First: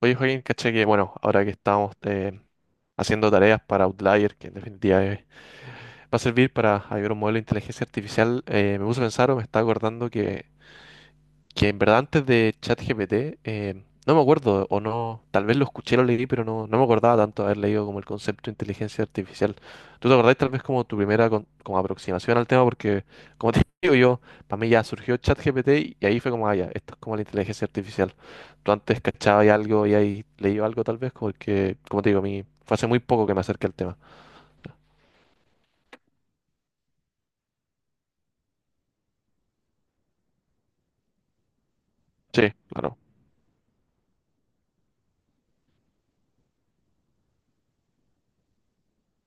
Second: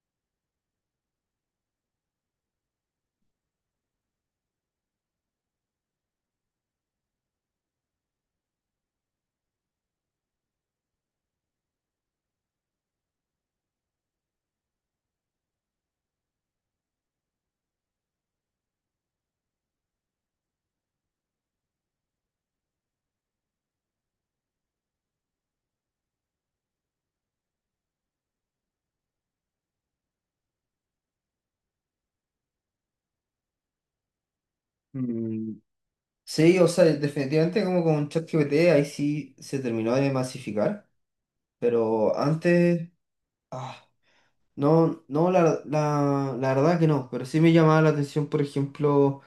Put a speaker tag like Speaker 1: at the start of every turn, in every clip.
Speaker 1: Oye, Joaquín, caché que, bueno, ahora que estamos haciendo tareas para Outlier, que en definitiva va a servir para hallar un modelo de inteligencia artificial, me puse a pensar o me estaba acordando que en verdad antes de ChatGPT, no me acuerdo, o no, tal vez lo escuché, lo leí, pero no me acordaba tanto de haber leído como el concepto de inteligencia artificial. ¿Tú te acordás tal vez como tu primera como aproximación al tema? Porque, como te digo yo, para mí ya surgió ChatGPT y ahí fue como, ah, ya, esto es como la inteligencia artificial, tú antes cachabas algo y ahí leído algo tal vez, porque, como te digo, a mí fue hace muy poco que me acerqué al tema.
Speaker 2: Mm. Sí, o sea, definitivamente como con ChatGPT ahí sí se terminó de masificar, pero
Speaker 1: Sí,
Speaker 2: antes,
Speaker 1: claro,
Speaker 2: ah, no, no, la verdad que no, pero sí me llamaba la atención, por ejemplo,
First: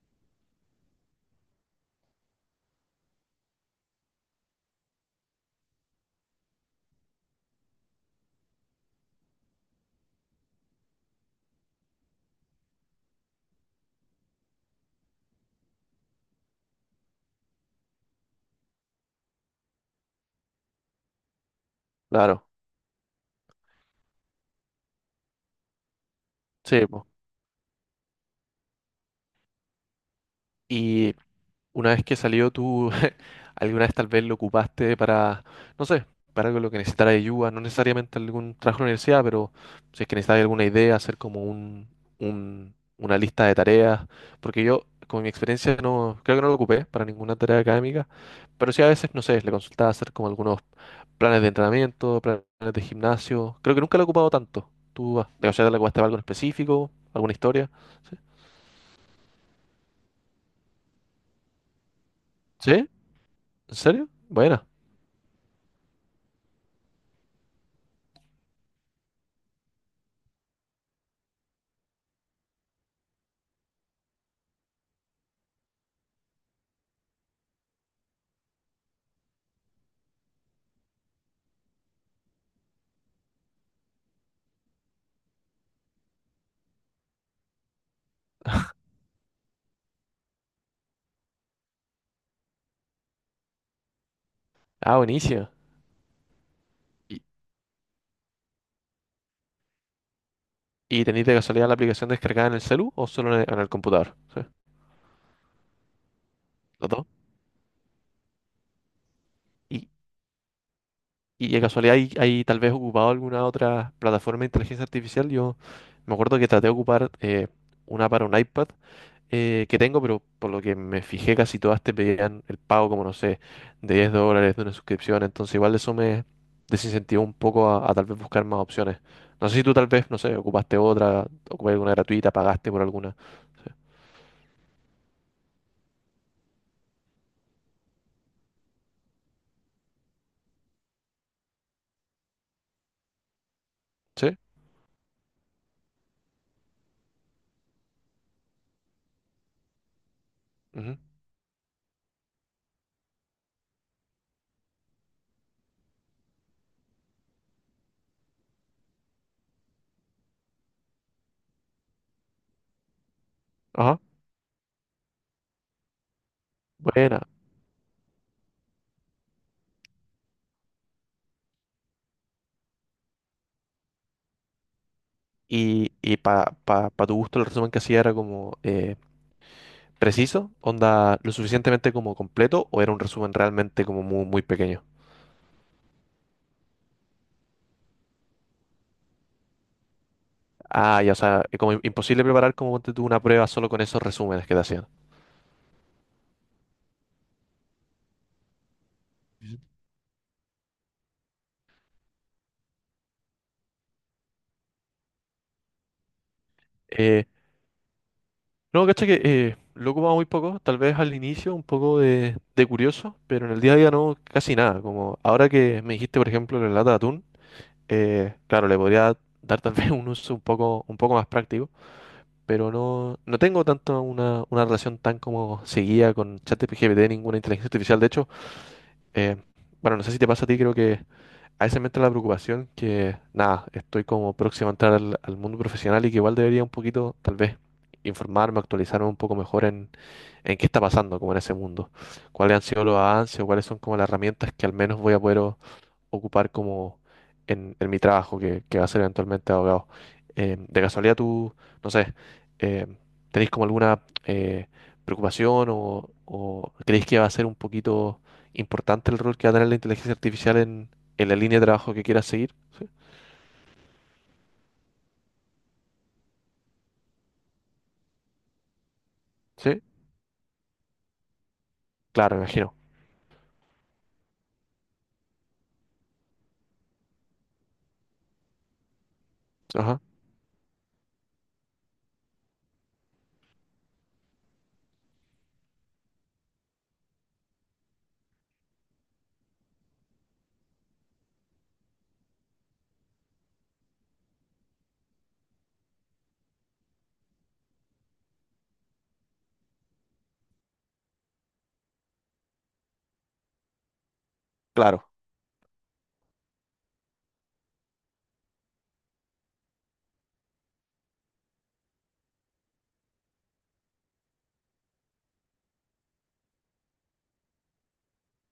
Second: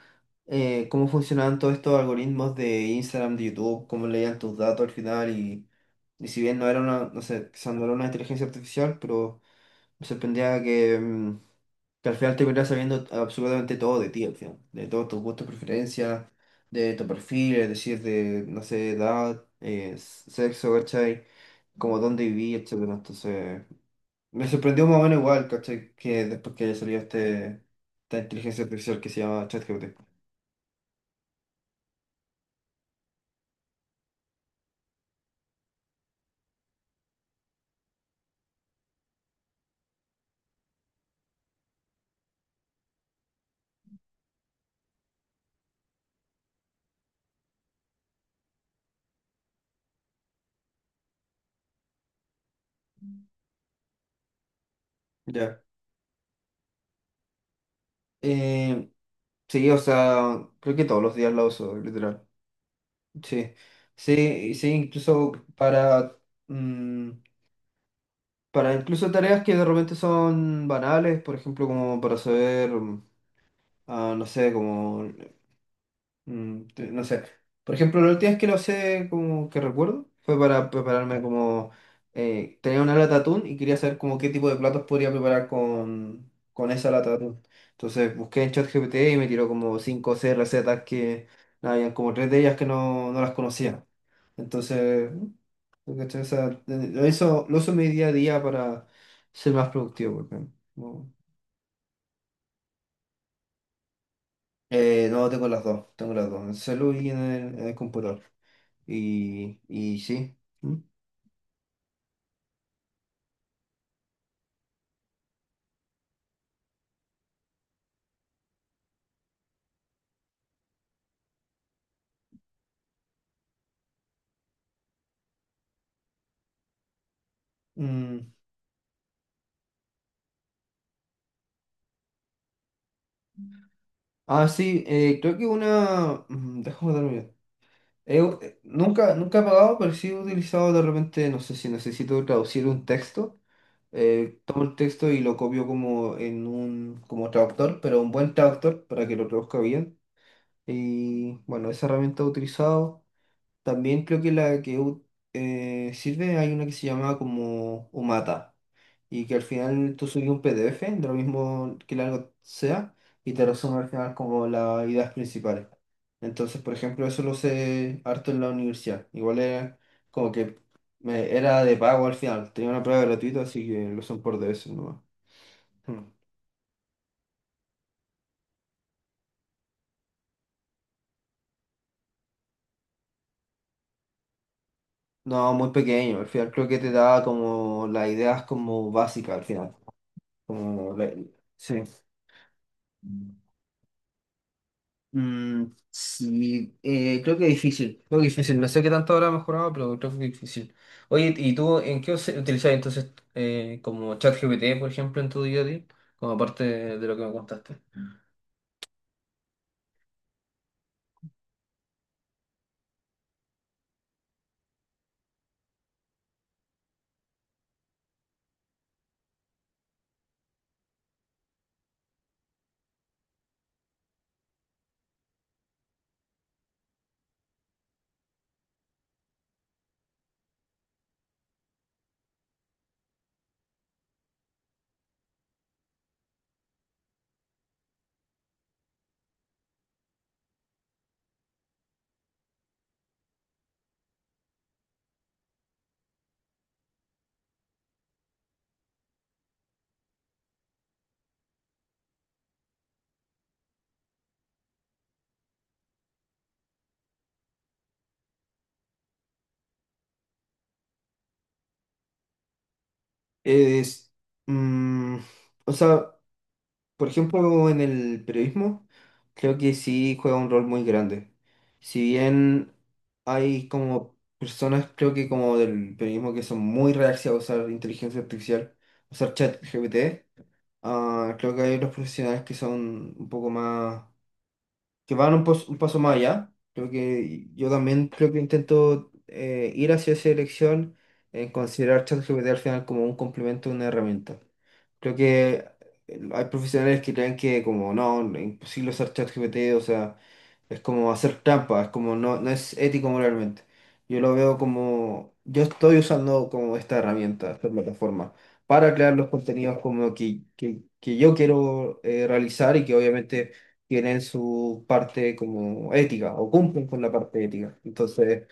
Speaker 2: cómo funcionaban todos estos algoritmos de Instagram, de YouTube, cómo leían tus datos al final y si bien no era una, no sé, quizás no una inteligencia artificial, pero... Me sorprendía que, al final te terminara sabiendo absolutamente todo de ti, al final. De todos tus gustos, preferencias, de tu perfil, es decir, de, no sé, edad, sexo, ¿cachai? Como dónde
Speaker 1: claro,
Speaker 2: viví, etcétera. Entonces, me sorprendió más o menos igual, ¿cachai? Que después que
Speaker 1: sí,
Speaker 2: salió
Speaker 1: po.
Speaker 2: esta inteligencia artificial que se llama ChatGPT.
Speaker 1: Y Una vez que salió, tú alguna vez tal vez lo ocupaste para, no sé, para algo en lo que necesitara ayuda, no necesariamente algún trabajo en la universidad, pero si es que necesitas alguna idea, hacer como una lista de tareas, porque yo, con mi experiencia, no, creo que no lo ocupé para ninguna tarea académica, pero sí a veces, no sé, le consultaba hacer como algunos planes de entrenamiento, planes de gimnasio, creo que nunca lo he ocupado tanto. ¿Tú, ah, o
Speaker 2: Ya.
Speaker 1: sea, te lo ocupaste para algo en específico, alguna historia? ¿Sí?
Speaker 2: Eh, sí, o sea, creo que todos los días la uso, literal.
Speaker 1: ¿Sí?
Speaker 2: Sí.
Speaker 1: ¿En serio?
Speaker 2: Sí, y
Speaker 1: Buena.
Speaker 2: sí, incluso mm, para incluso tareas que de repente son banales, por ejemplo, como para saber, no sé, como, no sé. Por ejemplo, la última vez que lo sé, como que recuerdo, fue para prepararme como, tenía una lata de atún y quería saber como qué tipo de platos podría preparar con esa lata de atún. Entonces busqué en ChatGPT y me tiró como 5 o 6 recetas que, nada, habían como tres de ellas que no, no las conocía.
Speaker 1: Ah,
Speaker 2: Entonces,
Speaker 1: buenísima.
Speaker 2: ¿no? ¿Cachai? O sea, lo uso en mi día a día para ser más productivo, porque
Speaker 1: ¿Y
Speaker 2: no,
Speaker 1: tenéis de casualidad la aplicación descargada en el celu o solo en el computador? Sí,
Speaker 2: No, tengo las dos, en el
Speaker 1: los
Speaker 2: celu
Speaker 1: dos.
Speaker 2: y en el, computador. Y,
Speaker 1: ¿Y,
Speaker 2: y sí. ¿Mm?
Speaker 1: y de casualidad hay tal vez ocupado alguna otra plataforma de inteligencia artificial? Yo me acuerdo que traté de ocupar una para un iPad que tengo, pero por lo que me fijé casi todas te pedían el pago, como no sé, de $10 de una suscripción. Entonces igual eso me desincentivó un poco a tal vez
Speaker 2: Mm.
Speaker 1: buscar más opciones. No sé si tú tal vez, no sé, ocupaste alguna gratuita, pagaste por alguna. Sí.
Speaker 2: Ah, sí, creo que una. Déjame darme. Nunca, nunca he pagado, pero sí he utilizado de repente, no sé si necesito traducir un texto.
Speaker 1: ¿Sí?
Speaker 2: Tomo el texto y lo copio como en un como traductor, pero un buen traductor para que lo traduzca bien.
Speaker 1: Ujú.
Speaker 2: Y bueno, esa herramienta he utilizado. También creo que la que sirve, hay una que se llama como Umata. Y que al final tú subes un PDF de lo mismo que largo sea y te resume al
Speaker 1: Ajá.
Speaker 2: final como las ideas principales. Entonces, por ejemplo,
Speaker 1: Buena.
Speaker 2: eso lo sé harto en la universidad. Igual era como que era de pago al final. Tenía una prueba gratuita, así que lo son por DS nomás. Mm.
Speaker 1: Y para tu gusto, el resumen que hacía era como preciso, onda lo suficientemente como completo, o era un resumen realmente como muy, muy pequeño.
Speaker 2: No, muy pequeño. Al final creo que te da como las ideas como básicas al final. Como
Speaker 1: Ah,
Speaker 2: la-
Speaker 1: ya, o sea, es como
Speaker 2: sí.
Speaker 1: imposible preparar como ponte tú una prueba solo con esos resúmenes que te hacían.
Speaker 2: Mm, sí, creo que difícil, creo que difícil. No sé qué tanto habrá
Speaker 1: Ujú.
Speaker 2: mejorado, pero creo que difícil. Oye, ¿y tú en qué utilizas entonces como ChatGPT, por ejemplo, en tu día a día? Como aparte de lo que
Speaker 1: Eh,
Speaker 2: me contaste.
Speaker 1: no, cacha que lo ocupaba muy poco, tal vez al inicio un poco de curioso, pero en el día a día no, casi nada. Como ahora que me dijiste, por ejemplo, la lata de atún, claro, le podría dar tal vez un uso un poco más práctico. Pero no, no tengo tanto una relación tan como seguía con ChatGPT, ninguna inteligencia artificial. De hecho, eh, bueno, no sé si te pasa a ti, creo que a veces me entra la preocupación que, nada, estoy como próximo a entrar al mundo profesional y que igual debería un poquito, tal vez, informarme, actualizarme un poco mejor en qué está pasando como en ese mundo, cuáles han sido los avances o cuáles son como las herramientas que al menos voy a poder ocupar como en mi trabajo, que va a ser eventualmente abogado. De casualidad tú, no sé, eh, ¿tenéis como alguna preocupación o creéis que va a ser un poquito importante el rol que va a tener la inteligencia artificial en la línea de trabajo que quieras seguir? ¿Sí?
Speaker 2: Es, mm, o sea, por ejemplo, en el periodismo, creo que
Speaker 1: ¿Sí?
Speaker 2: sí juega un rol muy grande. Si
Speaker 1: Claro, me
Speaker 2: bien
Speaker 1: imagino.
Speaker 2: hay como personas, creo que como del periodismo, que son muy reacias a usar inteligencia artificial, usar chat
Speaker 1: Ajá.
Speaker 2: GPT, creo que hay otros profesionales que son un poco más, que van un paso más allá. Creo que yo también creo que intento ir hacia esa dirección en considerar ChatGPT al final como un complemento, una herramienta. Creo que hay profesionales que creen que como no, es imposible usar ChatGPT, o sea, es como hacer trampa, es como no, no es ético moralmente. Yo lo veo
Speaker 1: Claro,
Speaker 2: como, yo estoy usando como esta herramienta, esta plataforma, para crear los contenidos como que yo quiero realizar y que obviamente tienen su parte como ética o cumplen con la parte ética. Entonces,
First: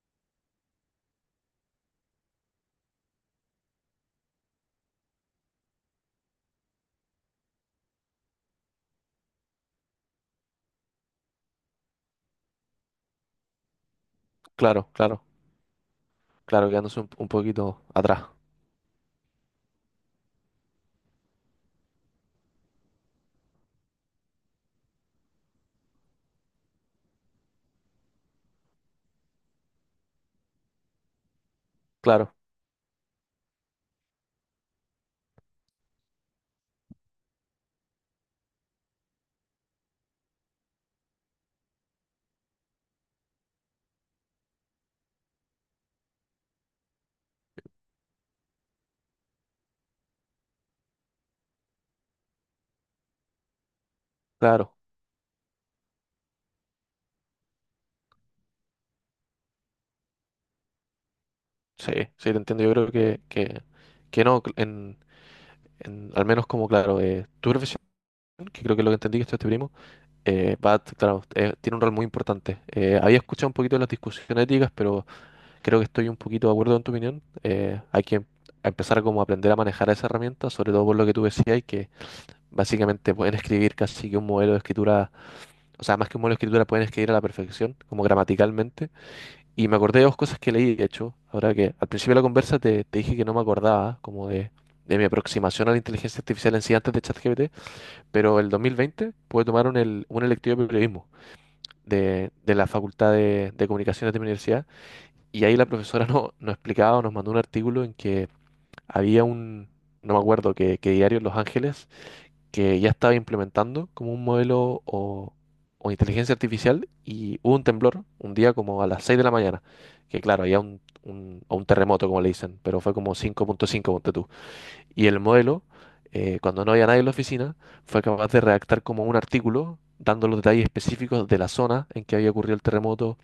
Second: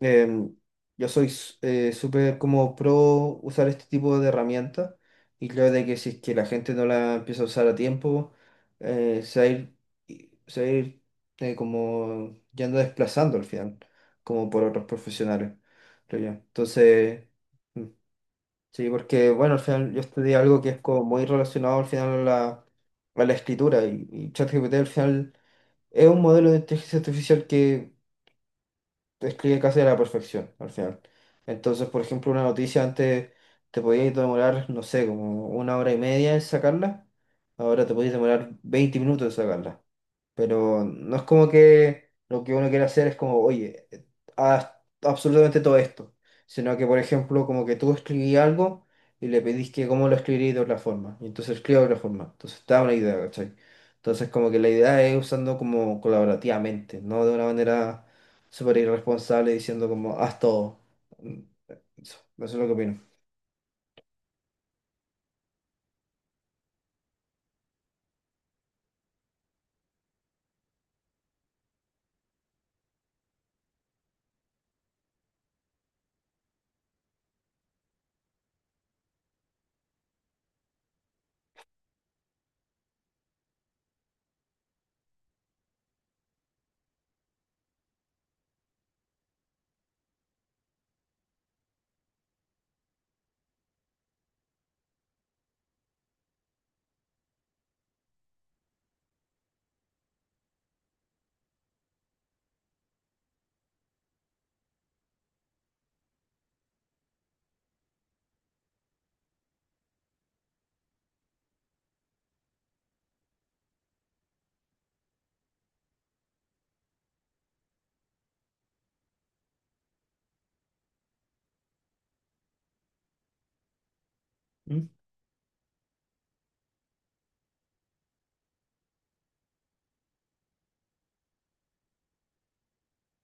Speaker 2: em, yo soy súper como pro usar este tipo de herramientas y creo de que si es que la gente no la empieza a usar a tiempo, eh, se va a ir, se va a ir como yendo desplazando al final, como por otros
Speaker 1: claro, claro,
Speaker 2: profesionales, creo yo.
Speaker 1: claro, quedándose
Speaker 2: Entonces,
Speaker 1: un poquito
Speaker 2: mm,
Speaker 1: atrás.
Speaker 2: sí, porque bueno, al final yo estudié algo que es como muy relacionado al final a la, escritura y ChatGPT al final es un modelo de inteligencia artificial que describe casi a la perfección al final. Entonces, por ejemplo,
Speaker 1: Claro,
Speaker 2: una noticia antes te podías demorar, no sé, como una hora y media en sacarla, ahora te podías demorar 20 minutos en sacarla. Pero no es como que lo que uno quiere hacer es como, oye, haz absolutamente todo esto. Sino que, por ejemplo, como que tú escribí algo y le pedís que cómo lo escribí de otra forma. Y entonces escribo de otra forma. Entonces te da una idea, ¿cachai? Entonces como que la
Speaker 1: claro.
Speaker 2: idea es usando como colaborativamente, no de una manera súper irresponsable diciendo como, haz todo. Mm,
Speaker 1: Sí,
Speaker 2: Eso,
Speaker 1: sí, te
Speaker 2: eso es
Speaker 1: entiendo.
Speaker 2: lo que
Speaker 1: Yo creo
Speaker 2: opino.
Speaker 1: que no, al menos como claro, tu profesión que creo que es lo que entendí que esto es este primo, Bat, claro, tiene un rol muy importante. Había escuchado un poquito de las discusiones éticas, pero creo que estoy un poquito de acuerdo en tu opinión. Hay que empezar como a aprender a manejar esa herramienta, sobre todo por lo que tú decías, y que básicamente pueden escribir casi que un modelo de escritura, o sea, más que un modelo de escritura, pueden escribir a la perfección, como gramaticalmente. Y me acordé de dos cosas que leí, de hecho, ahora que al principio de la conversa te dije que no me acordaba, como de mi aproximación a la inteligencia artificial en sí antes de ChatGPT, pero el 2020 pude tomar un electivo de periodismo de la Facultad de Comunicaciones de mi universidad, y ahí la profesora no, nos explicaba, nos mandó un artículo en que había un, no me acuerdo qué qué diario en Los Ángeles, que ya estaba implementando como un modelo o inteligencia artificial, y hubo un temblor un día como a las 6 de la mañana, que claro, había un, o un terremoto como le dicen, pero fue como 5.5, ponte tú.
Speaker 2: ¿Mm?
Speaker 1: Y el modelo, cuando no había nadie en la oficina, fue capaz de redactar como un artículo dando los detalles específicos de la zona en que había ocurrido el terremoto,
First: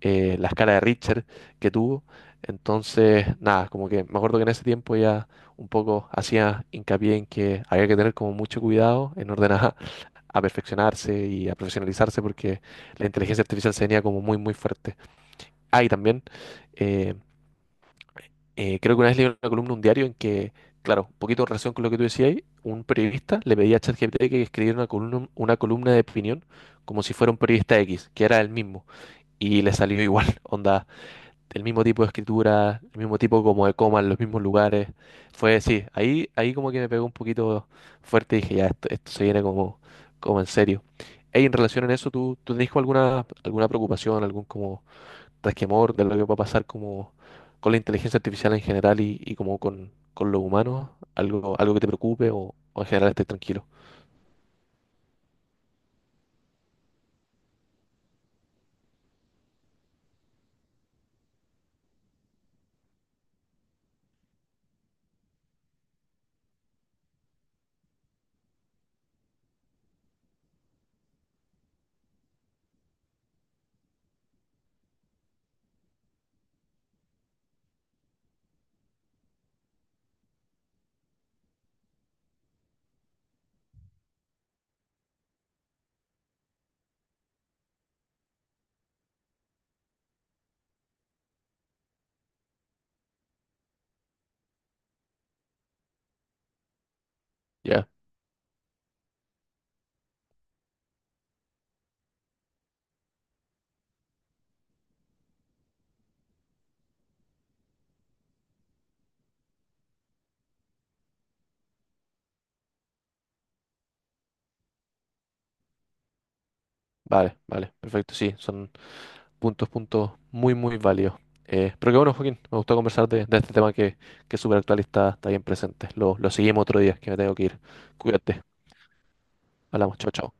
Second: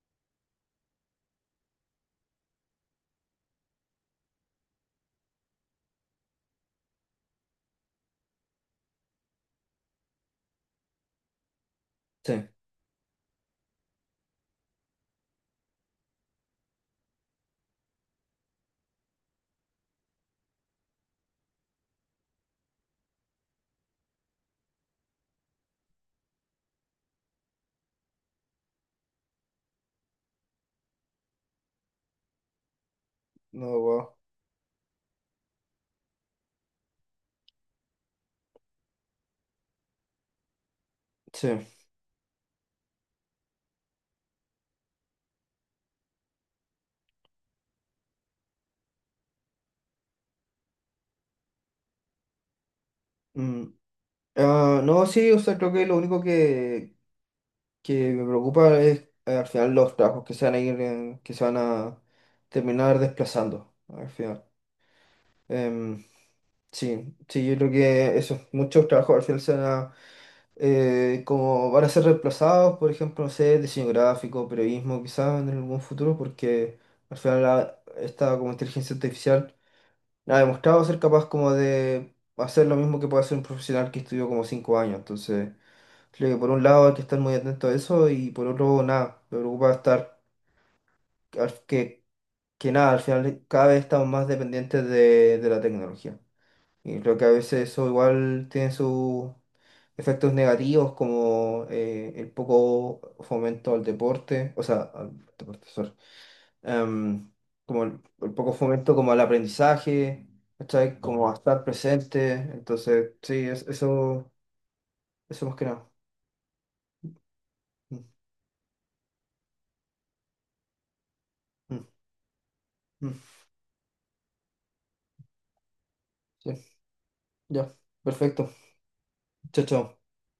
Speaker 1: la escala de Richter que tuvo. Entonces, nada, como que me acuerdo que en ese tiempo ya un poco hacía hincapié en que había que tener como mucho cuidado en orden a perfeccionarse y a profesionalizarse
Speaker 2: Sí,
Speaker 1: porque la inteligencia artificial se venía como muy, muy fuerte. Ah, y también eh, creo que una vez leí una columna, en un diario, en que, claro, un poquito en relación con lo que tú decías, ahí, un periodista le pedía a ChatGPT que escribiera una columna de opinión como si fuera un periodista X, que era el mismo, y le salió igual, onda, el mismo tipo de escritura, el mismo tipo como de
Speaker 2: no,
Speaker 1: coma, en
Speaker 2: wow.
Speaker 1: los mismos lugares. Fue, sí, ahí, ahí como que me pegó un poquito fuerte y dije, ya, esto se viene como, como en serio. Ey,
Speaker 2: Sí.
Speaker 1: en relación a eso, ¿tú, tú tenés como alguna, alguna preocupación, algún como resquemor de lo que va a pasar como con la inteligencia artificial en general y como con los humanos, algo, algo que te preocupe o en general estés
Speaker 2: Mm.
Speaker 1: tranquilo?
Speaker 2: Ah, no, sí, o sea, creo que lo único que me preocupa es al final los trabajos que se van a ir, que se van a terminar desplazando al final. Em, sí, sí, yo creo que esos muchos trabajos al final como van a ser reemplazados, por ejemplo, no sé, diseño gráfico, periodismo, quizás en algún futuro, porque al final esta como inteligencia artificial no ha demostrado ser capaz como de hacer lo mismo que puede hacer un profesional que estudió como 5 años, entonces. Creo que por un lado hay que estar muy atento a eso y por otro nada, me preocupa estar al- que, que nada, al final cada vez estamos más dependientes de, la tecnología. Y creo que a veces eso
Speaker 1: Ya,
Speaker 2: igual tiene sus efectos negativos como el poco fomento al deporte, o sea, al deporte, sorry, em, como el poco fomento como al aprendizaje, ¿cachai? Como a estar presente. Entonces, sí, eso, eso más que nada.
Speaker 1: vale, vale,
Speaker 2: Mm,
Speaker 1: perfecto, sí, son puntos, puntos muy, muy válidos.
Speaker 2: mm,
Speaker 1: Pero qué bueno, Joaquín, me gustó conversar
Speaker 2: mm,
Speaker 1: de este tema que es súper actual y está, está bien presente. Lo seguimos
Speaker 2: sí.
Speaker 1: otro día, que me tengo que ir.
Speaker 2: Ya,
Speaker 1: Cuídate,
Speaker 2: perfecto. Chao, chao.
Speaker 1: hablamos, chao, chao.